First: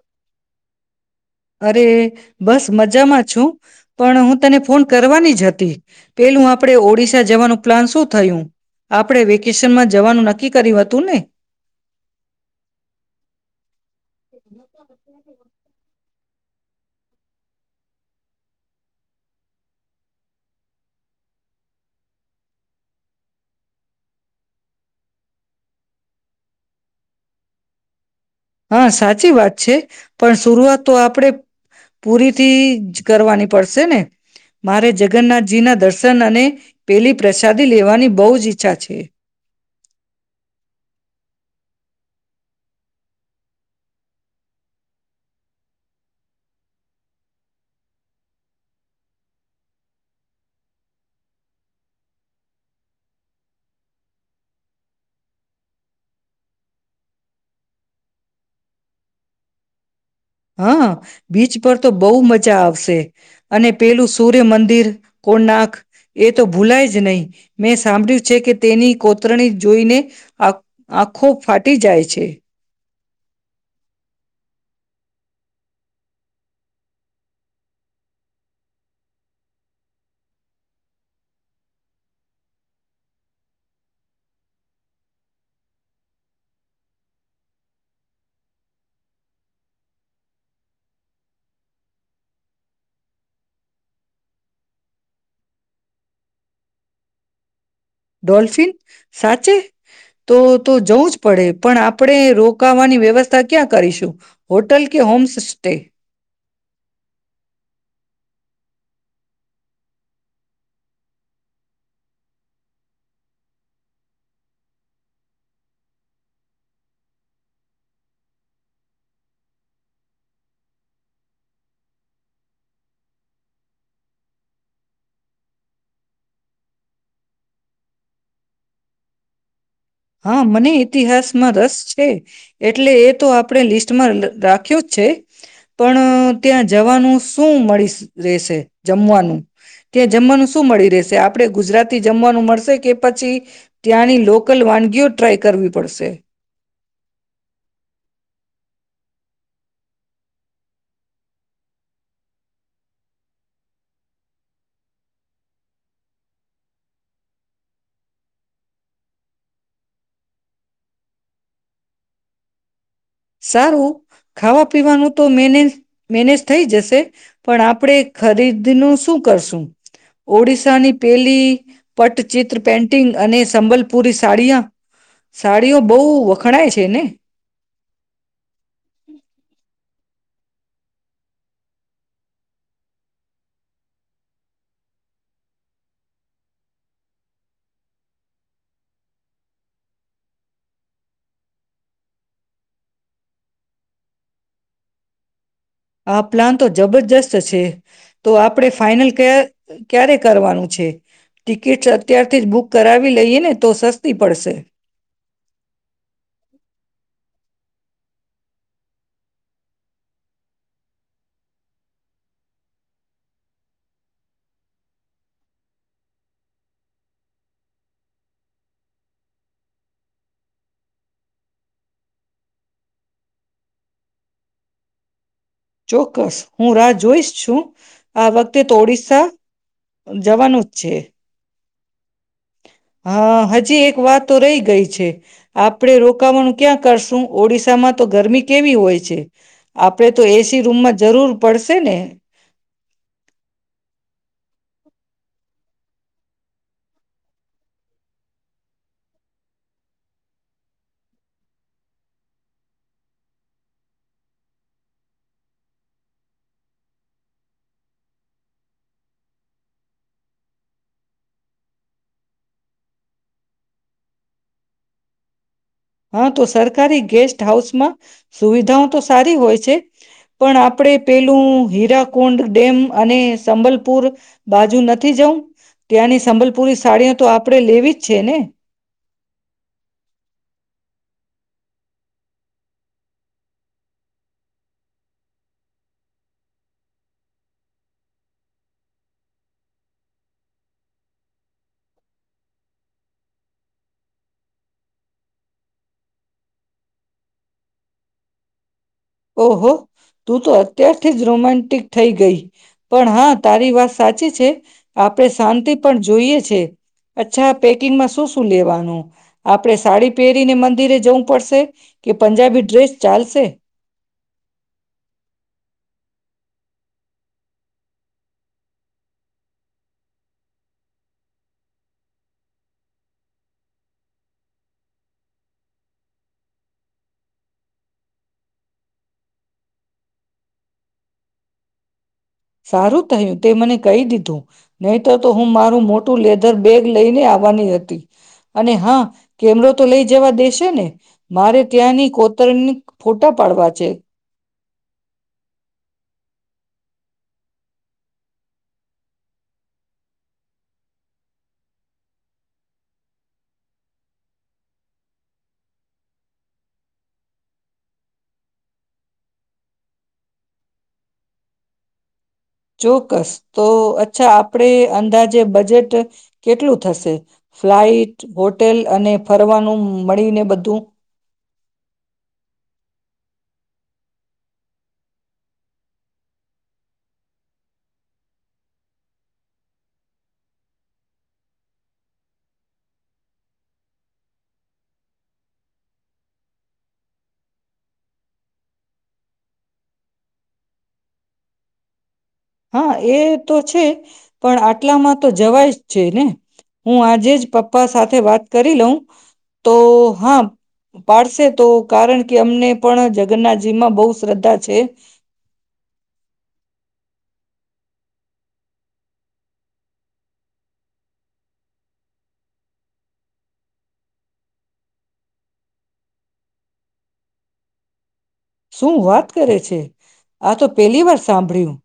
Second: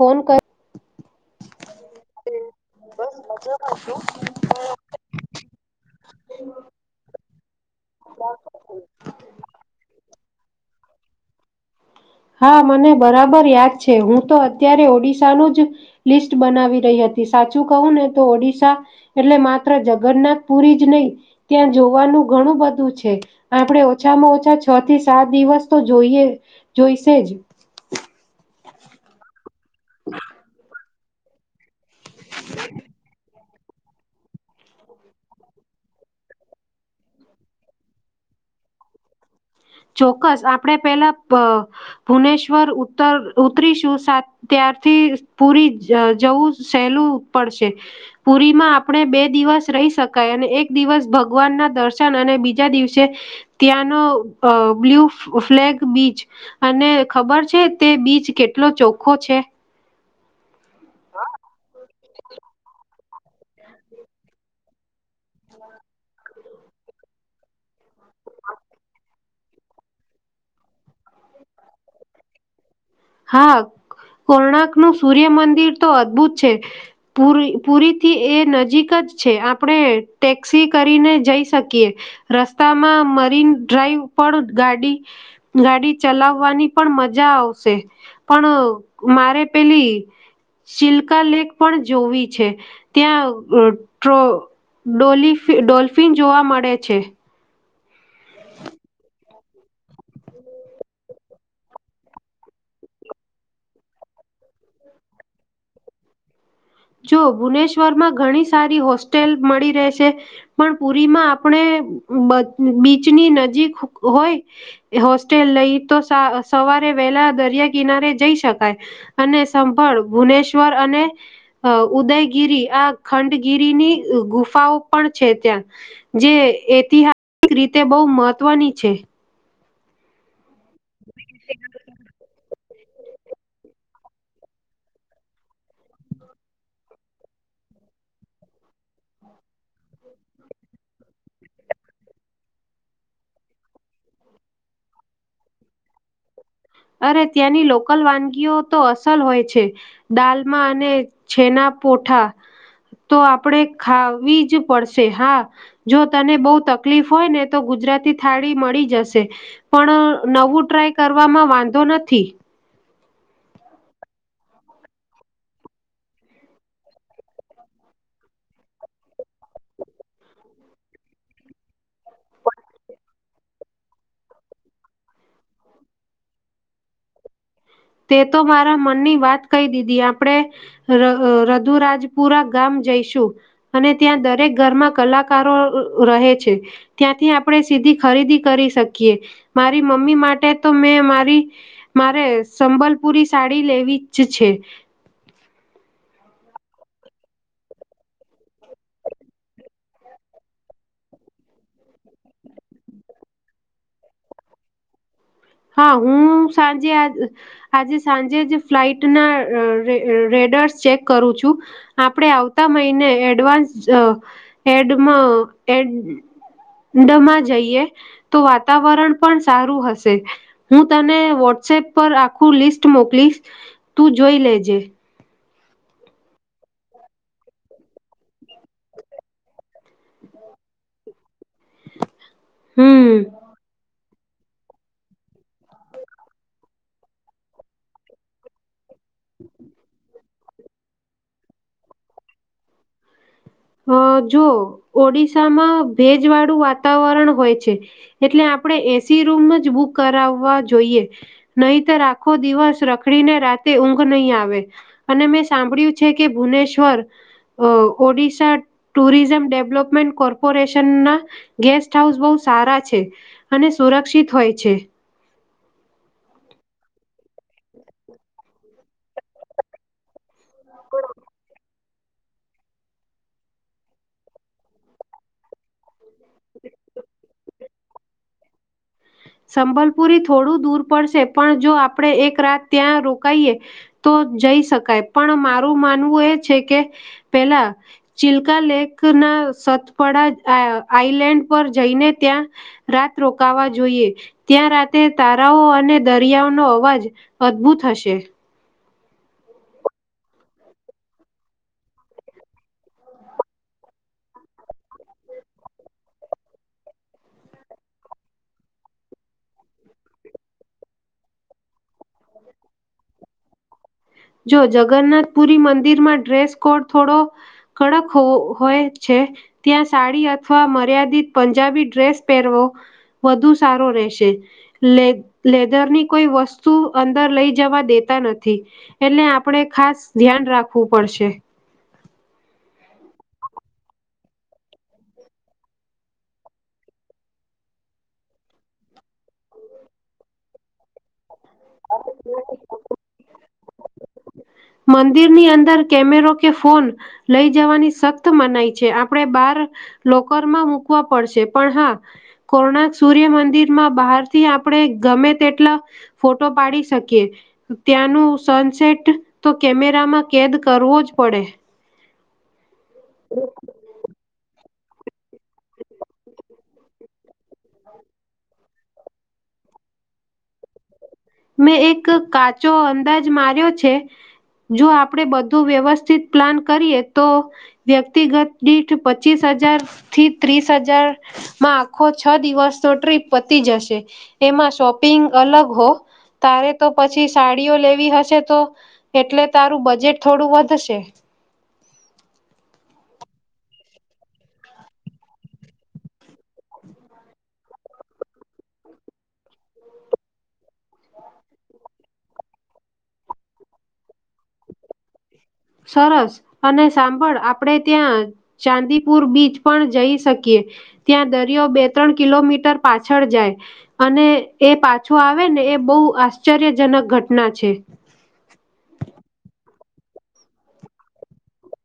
Phone કર. અરે, બસ મજામાં છું પણ હું તને ફોન કરવાની જ હતી, પેલું આપણે ઓડિશા જવાનું પ્લાન શું થયું? આપણેે વેકેશનમાં જવાનું નક્કી કર્યું હતું ને? હા મને બરાબર યાદ છે હું તો અત્યારે ઓડિશા નું જ. લિસ્ટ બનાવી રહી હતી સાચું કહું ને તો ઓડિશા, એટલે માત્ર જગન્નાથ પુરી જ નહી ત્યાં જોવાનું ઘણું બધું છે, આપણે ઓછામાં ઓછા છ થી સાત દિવસ તો જોઈએ. જોઈશે જ. હા સાચી વાત છે. પણ શરૂઆત તો આપણે પૂરીથી જ કરવાની. પડશે ને, મારે જગન્નાથજી ના દર્શન અને, પેલી પ્રસાદી લેવાની બહુ જ ઈચ્છા છે. ચોક્કસ આપણે પેલા, ભુનેશ્વર ઉતર ઉતરીશું ત્યારથી પુરી જવું સહેલું પડશે, પુરીમાં આપણે બે દિવસ રહી શકાય અને એક દિવસ ભગવાન ના દર્શન અને બીજા દિવસે, ત્યાંનો અ બ્લુ ફ્લેગ બીચ, અને ખબર છે તે બીચ કેટલો ચોખ્ખો છે. હા, બીચ પર તો બહુ મજા આવશે, અને પેલું સૂર્ય મંદિર. કોનાક, એક તો ભૂલાય જ નહીં, મેં સાંભળ્યું છે કે તેની કોતરણી જોઈને, આંખો ફાટી જાય છે. હા, કોણક નું સૂર્યમંદિર તો અદ્ભુત છે, પુરી પુરીથી એ નજીક જ છે આપણે ટેક્સી કરીને જઈ શકીએ, રસ્તામાં મરીન ડ્રાઈવ પણ ગાડી, ગાડી ચલાવવાની પણ મજા આવશે. પણ મારે પેલી, ચિલ્કા લેક પણ જોવી છે, ત્યાં ડોલી ડોલ્ફિન જોવા મળે છે. ડોલ્સિન, સાત ચે, તો તો જવું જ પડે પણ આપણે રોકાવાની વ્યવસ્થા ક્યાં કરીશું, હોટલ કે હોમ સ્ટે? જો ભુવનેશ્વર માં ઘણી સારી હોસ્ટેલ મળી રહેશે, પણ પુરીમાં આપણે બીચની નજીક હોય, હોસ્ટેલ લઈ તો સવારે વહેલા દરિયા કિનારે જઈ શકાય, અને સંભળ ભુવનેશ્વર અને. અ ઉદયગીરી આ ખંડગીરીની ગુફાઓ પણ છે ત્યાં, જે ઐતિહાસિક રીતે બહુ મહત્વની છે. હા મને ઇતિહાસ માં રસ છે. એટલે એ તો આપણે લિસ્ટમાં રાખ્યું જ છે, પણ ત્યાં જવાનું શું મળી રહેશે જમવાનું ત્યાં જમવાનું શું મળી રહેશે આપણે ગુજરાતી જમવાનું મળશે કે પછી, ત્યાંની લોકલ વાની ગયો ટ્રાય કરવી પડશે? અરે ત્યાંની લોકલ વાનગીઓ તો અસલ હોય છે, દાલમાં અને છેના પોઠા, તો આપણેે ખાવી જ પડશે, હા જો તને બહુ તકલીફ હોય ને તો ગુજરાતી થાળી મળી જશે, પણ નવું ટ્રાય કરવામાં વાન નથી. સારું, ખાવા પીવાનું તો મેને મેનેજ થઈ જશે, પણ આપણે ખરીદનું શું કરશું, ઓડિશાની પેલી પટચિત્ર પેન્ટિંગ અને સંબલપુરી સાડીયા, સાડીઓ બહુ વખણાય છે ને? તે તો મારા મનની વાત કહી દીધી આપ આપણે, રધુરાજપુરા ગામ જઈશું, અને ત્યાં દરેક ઘરમાં કલાકારો રહે છે, ત્યાંથી આપણે સીધી ખરીદી કરી શકીએ, મારી મમ્મી માટે તો મેં મારી, મારે સંબલપુરી સાડી લેવી જ છે. આ પ્લાન તો જબરજસ્ત છે, તો આપણે ફાઈનલ ક્યારે કરવાનું છે, ટિકિટસ અત્યારથી જ બુક કરાવી લઈએ ને તો સસ્તી પડશે. હા હું સાંજે આ આજે સાંજે જ ફ્લાઇટના રેડર્સ ચેક કરું છું, આપણે આવતા મહિને એડવાન્સ, એડમાં એડમાં જઈએ, તો વાતાવરણ પણ સારું હશે. હું તને વોટ્સએપ પર આખું લિસ્ટ મોકલીશ, તું જોઈ લેજે. ચોક્કસ હું રાહ જોઈશ છું, આ વખતે તો ઓડિસ્સા, જવાનું જ છે. હમ હા હજી એક વાત. તો રહી ગઈ છે, આપણે રોકાવાનું ક્યાં કરશું ઓડિશામાં તો ગરમી કેવી હોય છે, આપણે તો એસી રૂમમાં જરૂર પડશે ને? અ જો ઓડિશામાં ભેજ વાળું વાતાવરણ હોય છે, એટલે આપણે એસી રૂમ જ બુક કરાવવા જોઈએ, નહીતર આખો દિવસ રખડીને રાતે ઊંઘ નહીં આવે, અને મેં સાંભળ્યું છે કે ભુવનેશ્વર, ઓડિ ટુરિઝમ ડેવલપમેન્ટ કોર્પોરેશનના, ગેસ્ટ હાઉસ બહુ સારા છે, અને સુરક્ષિત હોય છે. હા તો સરકારી ગેસ્ટ હાઉસમાં, સુવિધાઓ તો સારી હોય છે, પણ આપણે પેલું હીરાકુંડ ડેમ અને સંબલપુર, બાજુ નથી જઉં ત્યાંની સંબલપુરી સાડીઓ તો આપણે લેવી જ છે ને? સંભલપુરી થોડું દૂર પડશે પણ જો આપણે એક રાત ત્યાં રોકાઈએ, તો જઈ શકાય પણ મારું માનવું એ છે કે, પેલા, ચલકા લેક ના સતપડા આઈલેન્ડ પર જઈને ત્યાં, રાત રોકાવા જોઈએ. ત્યાં રાતે તારાઓ અને દરિયાઓનો અવાજ અદભુત હશે. ઓહો, તું તો અત્યારથી જ રોમેન્ટિક થઈ ગઈ, પણ હા તારી વાત સાચી છે, આપણે શાંતિ પણ જોઈએ છે, અચ્છા પેકિંગમાં શું શું લેવાનું આપણે સાડી પહેરીને મંદિરે જવું પડશે, કે પંજાબી ડ્રેસ ચાલશે? જો જગન્નાથપુરી મંદિરમાં ડ્રેસ કોડ થોડો, કડક હોય છે ત્યાં સાડી અથવા મર્યાદિત પંજાબી ડ્રેસ પહેરવો, વધુ સારો રહેશે, લ લેધરની કોઈ વસ્તુ અંદર લઈ જવા દેતા નથી. એટલે આપણે ખાસ ધ્યાન રાખવું પડશે. સારું થયું તે મને કહી દીધું નહી, તો તો હું મારું મોટું લેધર બેગ લઈને આવવાની હતી, અને હા કેમરો તો લઈ જવા દેશે ને? મારે ત્યાંની કોતર ફોટા પાડવા છે. છેે. મંદિરની અંદર કેમેરો કે ફોન, લઈ જવાની સખ્ત મનાય છે આપણે બાર, લોકરમાં મૂકવા પડશે પણ હા, કોણાક સૂર્ય મંદિરમાં બહારથી આપણે ગમે તેટલા, ફોટો પાડી શકીએ, ત્યાંનું સનસેટ તો કેમેરામાં કેદ કરવો જ પડે. ચોક્કસ, તો અચ્છા આપ આપડે અંદાજે બજેટ, કેટલું થશે, ફ્લાઈટ હોટેલ અને ફરવાનું મળીને બધું? મેં એક કાચો અંદાજ માર્યો છે, જો આપડ બધું વ્યવસ્થિત પ્લાન કરીએ તો, વ્યક્તિગત દીઠ પચીસ હજાર થી ત્રીસ હજારમાં, આખો છ દિવસ તો ટ્રીપ પતી જશે, એમાં શોપિંગ અલગ હો. તારે તો પછી સાડીઓ લેવી હશે તો, એટલે તારું બજેટ થોડું વધશે. હા એ તો છે, પણ આટલામાં તો જવાય જ છે ને. હું આજે જ પપ્પ પપ્પા સાથે વાત કરી લઉં, તો હા પાડશે તો કારણ કે અમને પણ જગન્નાથજી માં બોવ શ્રદ્ધા છે. સરસ અને સાંભળ આપડે ત્યાં ચાંદીપુર બીચ પણ જઈ શકીએ, ત્યાં દરિયો બે ત્રણ કિલોમીટર પાછળ જાય અને એ પાછો આવે ને એ બો આશ્ચર્યજનક ઘટના છે. શું વાત કરે છે, આતો પેલી વાર સાંભળ્યું,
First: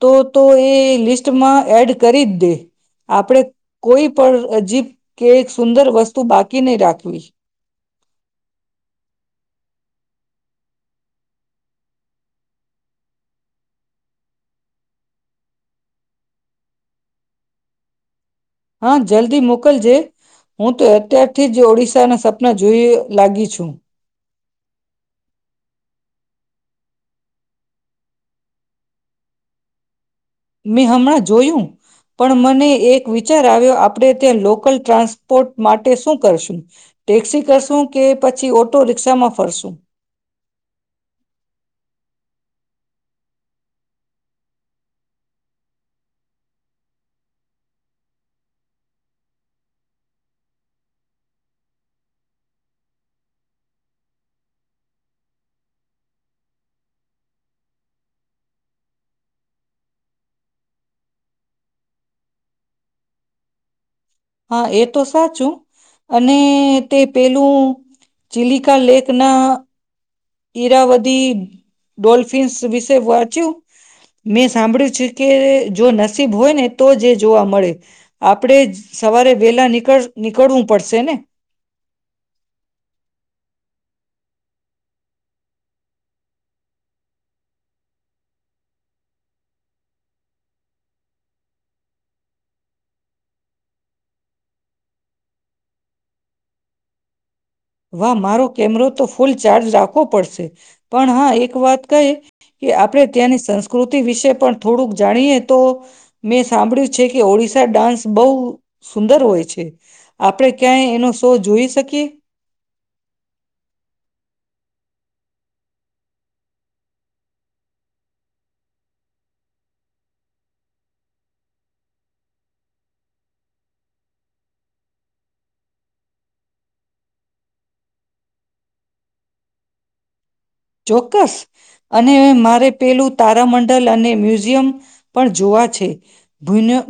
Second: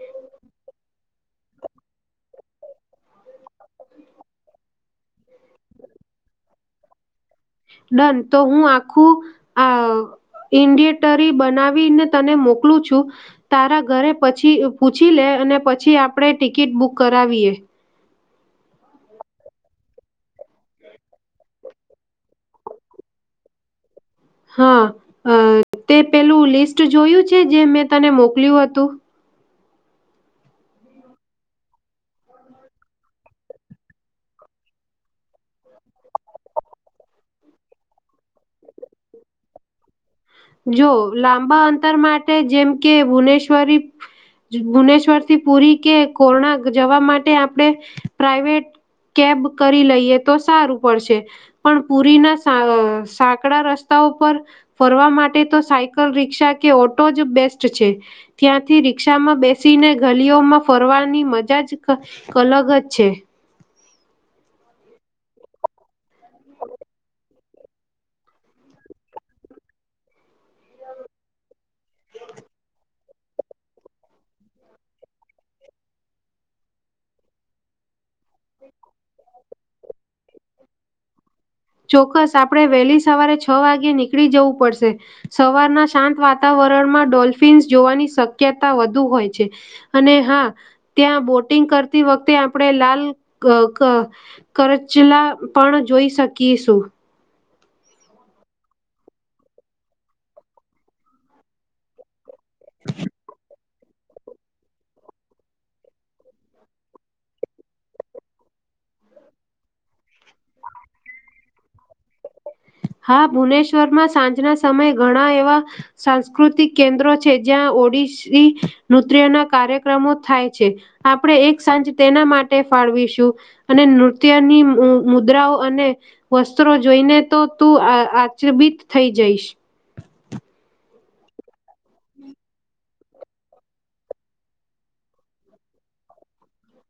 તો તો એ લિસ્ટમાં એડ કરીજ દે. આપડે કોઈ પણ અજીબ કે સુંદર વસ્તુ બાકી નઈ રાખવી. ડન, તો હું આખું આ ઇન્ડિટરી બનાવીને તને મોકલું છું, તારા ઘરે પછી પૂછી લે અને પછી આપડે ટિકિટ બુક કરાવીએ. હા, જલ્દી મોકલજે. હું તો અત્યારથી જ ઓડિશાના સપના જોઈ લાગી છું. હા, અહ તે પેલું લિસ્ટ જોયું છે, જે મેં તને મોકલ્યું હતું? મેં હમણાં જોયું, પણ મને એક વિચાર આવ્યો આપણે ત્યાં લોકલ ટ્રાન્સપોર્ટ માટે શું કરશું, ટેક્સી કરશું કે પછી ઓટો રિક્ષામાં ફરશું? જો લાંબા અંતર માટે જેમ કે ભુનેશ્વરી ભુનેશ્વરથી પુરી કે કોર્ણા જવા માટે આપડે પ્રઇવેટ કેબ કરી લઈએ તો સારું પડશે, પણ પુરીના સાંકડા રસ્તાઓ પર ફરવા માટે તો સાયકલ રિક્ષા કે ઓટોજ બેસ્ટ છે. ત્યાંથી રિક્ષામાં બેસીને ગલીઓમાં ફરવાની મજા જ અલગજ છે. હા, એતો સાચું અને તે પેલું ચિલિકા લેકના ઈરાવદી ડોલ્ફિન્સ વિશે વાંચ્યું? મેં સાંભળ્યું છે કે જો નસીબ હોય ને તોજ એ જોવા મળે. આપડે સવારે વેલા નીકળ નીકળવું પડશે ને? ચોક્કસ આપડે વહેલી સવારે છ વાગે નીકળી જવું પડશે. સવારના શાંત વાતાવરણમાં ડોલ્ફિન્સ જોવાની શક્યતા વધુ હોય છે અને હા, ત્યાં બોટિંગ કરતી વખતે આપડે લાલ ક ક કરચલા પણ જોઈ શક કીસું. વાહ, મારો કેમરો તો ફૂલ ચાર્જ રાખવો પડશે, પણ હા, એક વાત કઈ કે આપડે ત્યાંની સંસ્ સં કૃતિ વિશે પણ થોડુંક જાણીએ, તો મેં સાંભળ્યું છે કે ઓડિશા ડાન્સ બોવ સુંદર હોય છે. આપડે ક્યાંય એનો શો જોઈ શકીએ? હા, ભુવનેશ્વરમાં સાંજના સમયે ઘણા એવા સાંસ્કૃતિક કેન્દ્રો છે, જ્યાં ઓડિશી નૃત્યના કાર્યક્રમો થાય છે. આપડે એક સાંજ તેના માટે ફાળવીશું અને નૃત્યની મુદ્રાઓ અને વસ્ત્રો જોઈને તો તું આ આચરબિત થઈ જઈશ. ચોક્કસ અને મારે પેલું તારામંડલ અને મ્યુઝિયમ પણ જોવા છે.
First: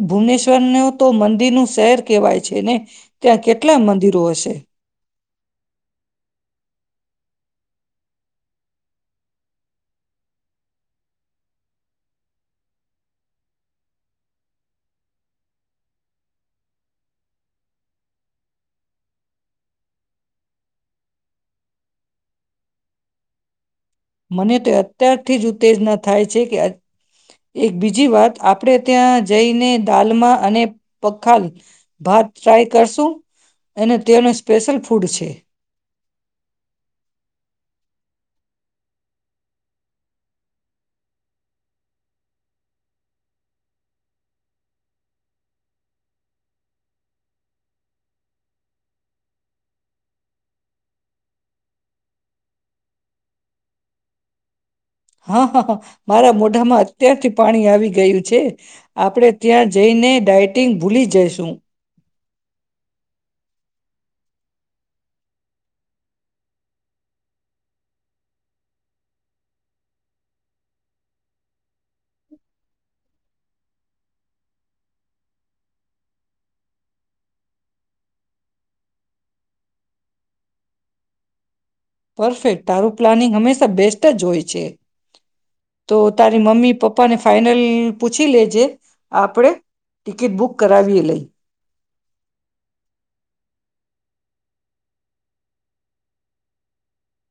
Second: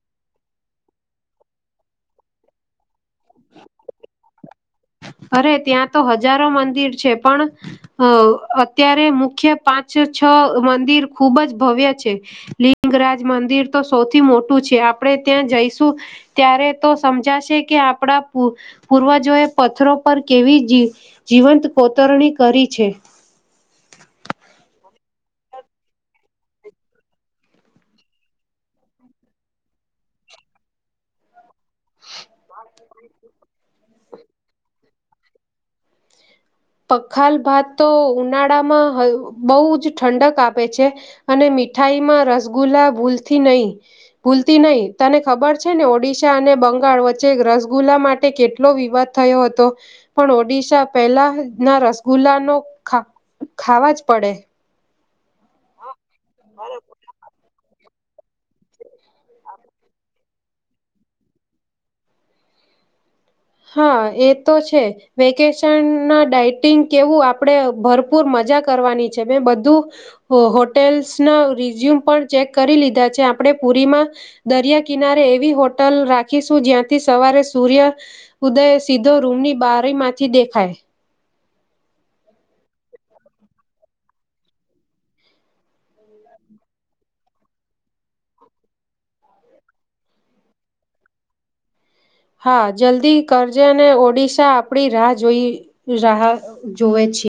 ભુવનેશ્વર ન તો મંદિરનું શહેર કેહેવાય છે ને, ત્યાં કેટલા મંદિરો હશે? અરે ત્યાં તો હજારો મંદિર છે, પણ અહ અત્યારે મુખ્ય પાંચ છ મંદિર ખૂબજ ભવ્ય છે. લિંગરાજ મંદિર તો સૌથી મોટું છે. આપડે ત્યાં જઈશું, ત્યારે તો સમજાશે કે આપડા પૂ પૂર્વજોએ પથરો પર કેવી જીવ જીવંત કોતરણી કરી છે. મને તો અત્યારથી જ ઉત્તેજના થાય છે કે, એક બીજી વાત આપડે ત્યાં જઈને દાલમાં અને પખાલ ભાત ટ્રાય કરશું અને તેનો સ્પેશિલ ફૂડ છે. પખાલ ભાત તો ઉનાળામાં બોવજ ઠંડક આપે છે અને મીઠાઈમાં રસગુલ્લા ભૂલતી નહી, ભૂલતી નહી. તને ખબર છે ને ઓડિશા અને બંગાળ વચ્ચે રસગુલ્લા માટે કેટલો વિવાદ થયો હતો, પણ ઓડિશા પહેલા ના રસગુલ્લાનું ખાવ ખાવાજ પડે. હા હા મારા મોઢામાં અત્યારથી પાણી આવી ગયું છે, આપણે ત્યાં જઈને ડાયટિંગ ભૂલી જઈશું. હા એ તો છે, વેકેશન ના ડઇટિંગ કેવું આપણેે ભરપૂર મજા કરવાની છે મેં બધું, હોટેલ્સ ના રિઝ્યુમ પણ ચેક કરી લીધા છે આપણેે પુરીમાં, દરિયા કિનારે એવી હોટલ રાખીશું જ્યાંથી સવારે સૂર્ય. ઉદયે સીધો રૂમની બારીમાંથી દેખાય. પરફેક્ટ તારું પ્લાનિંગ હંમેશા બેસ્ટ જ હોય છે, તો તારી મમ્મી પપ્પાને ફાઈનલ પૂછી લેજે, આપણેે ટિકિટ બુક કરાવીએ લઈ. હા જલ્દી કરજે અને ઓડિશા આપડી રાહ જોઈ રાહ જોવે છે.